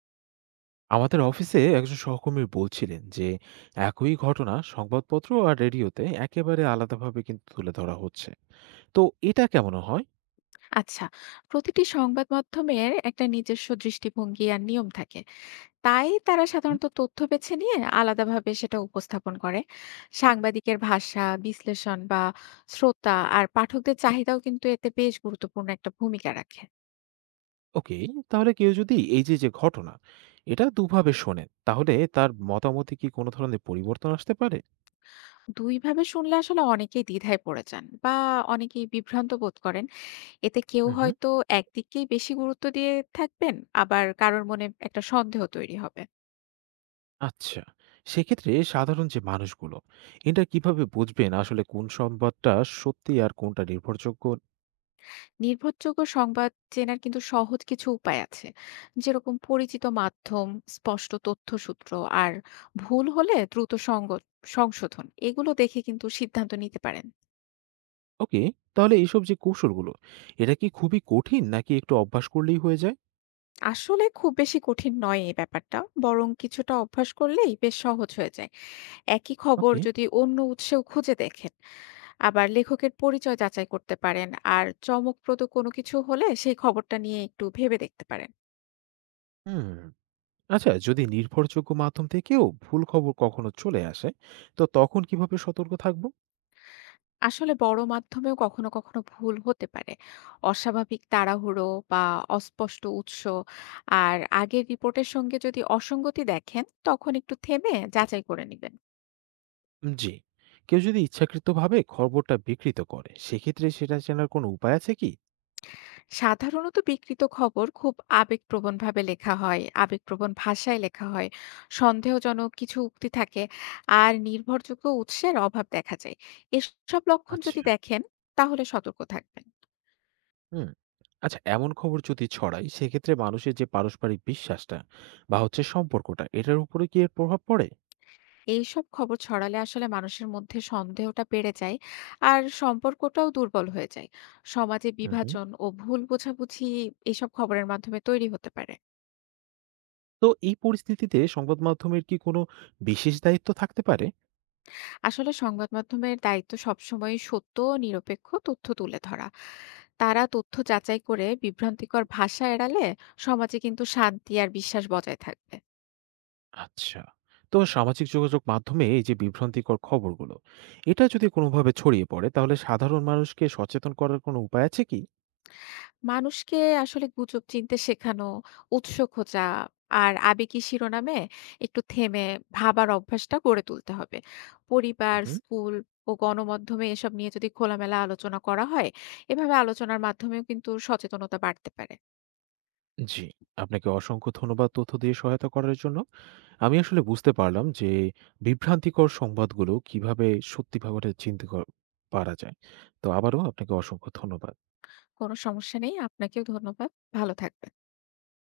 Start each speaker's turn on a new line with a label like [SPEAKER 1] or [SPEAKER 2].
[SPEAKER 1] আমাদের অফিসে একজন সহকর্মী বলছিলেন যে একই ঘটনা সংবাদপত্র আর রেডিওতে একেবারে আলাদাভাবে কিন্তু তুলে ধরা হচ্ছে। তো এটা কেমন হয়?
[SPEAKER 2] আচ্ছা, প্রতিটি সংবাদ মাধ্যমের একটা নিজস্ব দৃষ্টিভঙ্গি আর নিয়ম থাকে। তাই তারা
[SPEAKER 1] হুম।
[SPEAKER 2] সাধারণত তথ্য বেছে নিয়ে আলাদাভাবে সেটা উপস্থাপন করে। সাংবাদিকের ভাষা বিশ্লেষণ বা শ্রোতা আর পাঠকদের চাহিদাও কিন্তু এতে বেশ গুরুত্বপূর্ণ একটা ভূমিকা রাখে।
[SPEAKER 1] ওকে, তাহলে কেউ যদি এই যে যে ঘটনা এটা দুভাবে শোনেন, তাহলে তার মতামতে কি কোনো ধরনের পরিবর্তন আসতে পারে?
[SPEAKER 2] দুইভাবে শুনলে আসলে অনেকেই দ্বিধায় পড়ে যান বা অনেকেই বিভ্রান্ত বোধ করেন। এতে কেউ
[SPEAKER 1] মহম।
[SPEAKER 2] হয়তো একদিকেই বেশি গুরুত্ব দিয়ে থাকবেন, আবার কারোর মনে একটা সন্দেহ তৈরি হবে।
[SPEAKER 1] আচ্ছা, সেক্ষেত্রে সাধারণ যে মানুষগুলো, এটা কিভাবে বুঝবেন আসলে কোন সংবাদটা সত্যি আর কোনটা নির্ভরযোগ্য?
[SPEAKER 2] নির্ভরযোগ্য সংবাদ চেনার কিন্তু সহজ কিছু উপায় আছে, যেরকম পরিচিত মাধ্যম, স্পষ্ট তথ্যসূত্র আর ভুল হলে দ্রুত সংশোধন, এগুলো দেখে কিন্তু সিদ্ধান্ত নিতে পারেন।
[SPEAKER 1] ওকে, তাহলে এইসব যে কৌশলগুলো, এটা কি খুবই কঠিন নাকি একটু অভ্যাস করলেই হয়ে যায়?
[SPEAKER 2] আসলে খুব বেশি কঠিন নয় এই ব্যাপারটা, বরং কিছুটা অভ্যাস করলেই বেশ সহজ হয়ে যায়। একই খবর
[SPEAKER 1] ওকে।
[SPEAKER 2] যদি অন্য উৎসেও খুঁজে দেখেন, আবার লেখকের পরিচয় যাচাই করতে পারেন, আর চমকপ্রদ কোনো কিছু হলে সেই খবরটা নিয়ে একটু ভেবে দেখতে পারেন।
[SPEAKER 1] হুম। আচ্ছা, যদি নির্ভরযোগ্য মাধ্যম থেকেও ভুল খবর কখনো চলে আসে, তো তখন কিভাবে সতর্ক থাকবো?
[SPEAKER 2] আসলে বড় মাধ্যমেও কখনো কখনো ভুল হতে পারে। অস্বাভাবিক তাড়াহুড়ো বা অস্পষ্ট উৎস আর আগের রিপোর্টের সঙ্গে যদি অসঙ্গতি দেখেন, তখন একটু থেমে যাচাই করে নিবেন।
[SPEAKER 1] জি। কেউ যদি ইচ্ছাকৃতভাবে খবরটা বিকৃত করে, সেক্ষেত্রে সেটা চেনার কোনো উপায় আছে কি?
[SPEAKER 2] সাধারণত বিকৃত খবর খুব আবেগপ্রবণভাবে লেখা হয়, আবেগপ্রবণ ভাষায় লেখা হয়, সন্দেহজনক কিছু উক্তি থাকে আর নির্ভরযোগ্য উৎসের অভাব দেখা যায়। এসব লক্ষণ
[SPEAKER 1] আচ্ছা।
[SPEAKER 2] যদি দেখেন, তাহলে সতর্ক থাকবেন।
[SPEAKER 1] হুম। আচ্ছা, এমন খবর যদি ছড়ায়, সেক্ষেত্রে মানুষের যে পারস্পরিক বিশ্বাসটা বা হচ্ছে সম্পর্কটা, এটার উপরে কি এর প্রভাব পড়ে?
[SPEAKER 2] এইসব খবর ছড়ালে আসলে মানুষের মধ্যে সন্দেহটা বেড়ে যায় আর সম্পর্কটাও দুর্বল হয়ে যায়। সমাজে
[SPEAKER 1] উহু।
[SPEAKER 2] বিভাজন ও ভুল বোঝাবুঝি এইসব খবরের মাধ্যমে তৈরি হতে পারে।
[SPEAKER 1] তো এই পরিস্থিতিতে সংবাদ মাধ্যমের কি কোনো বিশেষ দায়িত্ব থাকতে পারে?
[SPEAKER 2] আসলে সংবাদ মাধ্যমের দায়িত্ব সবসময় সত্য ও নিরপেক্ষ তথ্য তুলে ধরা। তারা তথ্য যাচাই করে বিভ্রান্তিকর ভাষা এড়ালে সমাজে কিন্তু শান্তি আর বিশ্বাস বজায় থাকবে।
[SPEAKER 1] আচ্ছা। তো সামাজিক যোগাযোগ মাধ্যমে এই যে বিভ্রান্তিকর খবরগুলো, এটা যদি কোনোভাবে ছড়িয়ে পড়ে তাহলে সাধারণ মানুষকে সচেতন করার কোনো উপায় আছে কি?
[SPEAKER 2] মানুষকে আসলে গুজব চিনতে শেখানো, উৎস খোঁজা আর আবেগী শিরোনামে একটু থেমে ভাবার অভ্যাসটা গড়ে তুলতে হবে। পরিবার,
[SPEAKER 1] উহুম।
[SPEAKER 2] স্কুল ও গণমাধ্যমে এসব নিয়ে যদি খোলামেলা আলোচনা করা হয়, এভাবে আলোচনার মাধ্যমেও কিন্তু সচেতনতা বাড়তে পারে।
[SPEAKER 1] জি, আপনাকে অসংখ্য ধন্যবাদ তথ্য দিয়ে সহায়তা করার জন্য। আমি আসলে বুঝতে পারলাম যে বিভ্রান্তিকর সংবাদগুলো কিভাবে সত্যি ভাবে চিনতে কর পারা যায়। তো আবারও আপনাকে অসংখ্য ধন্যবাদ।
[SPEAKER 2] কোনো সমস্যা নেই। আপনাকেও ধন্যবাদ। ভালো থাকবেন।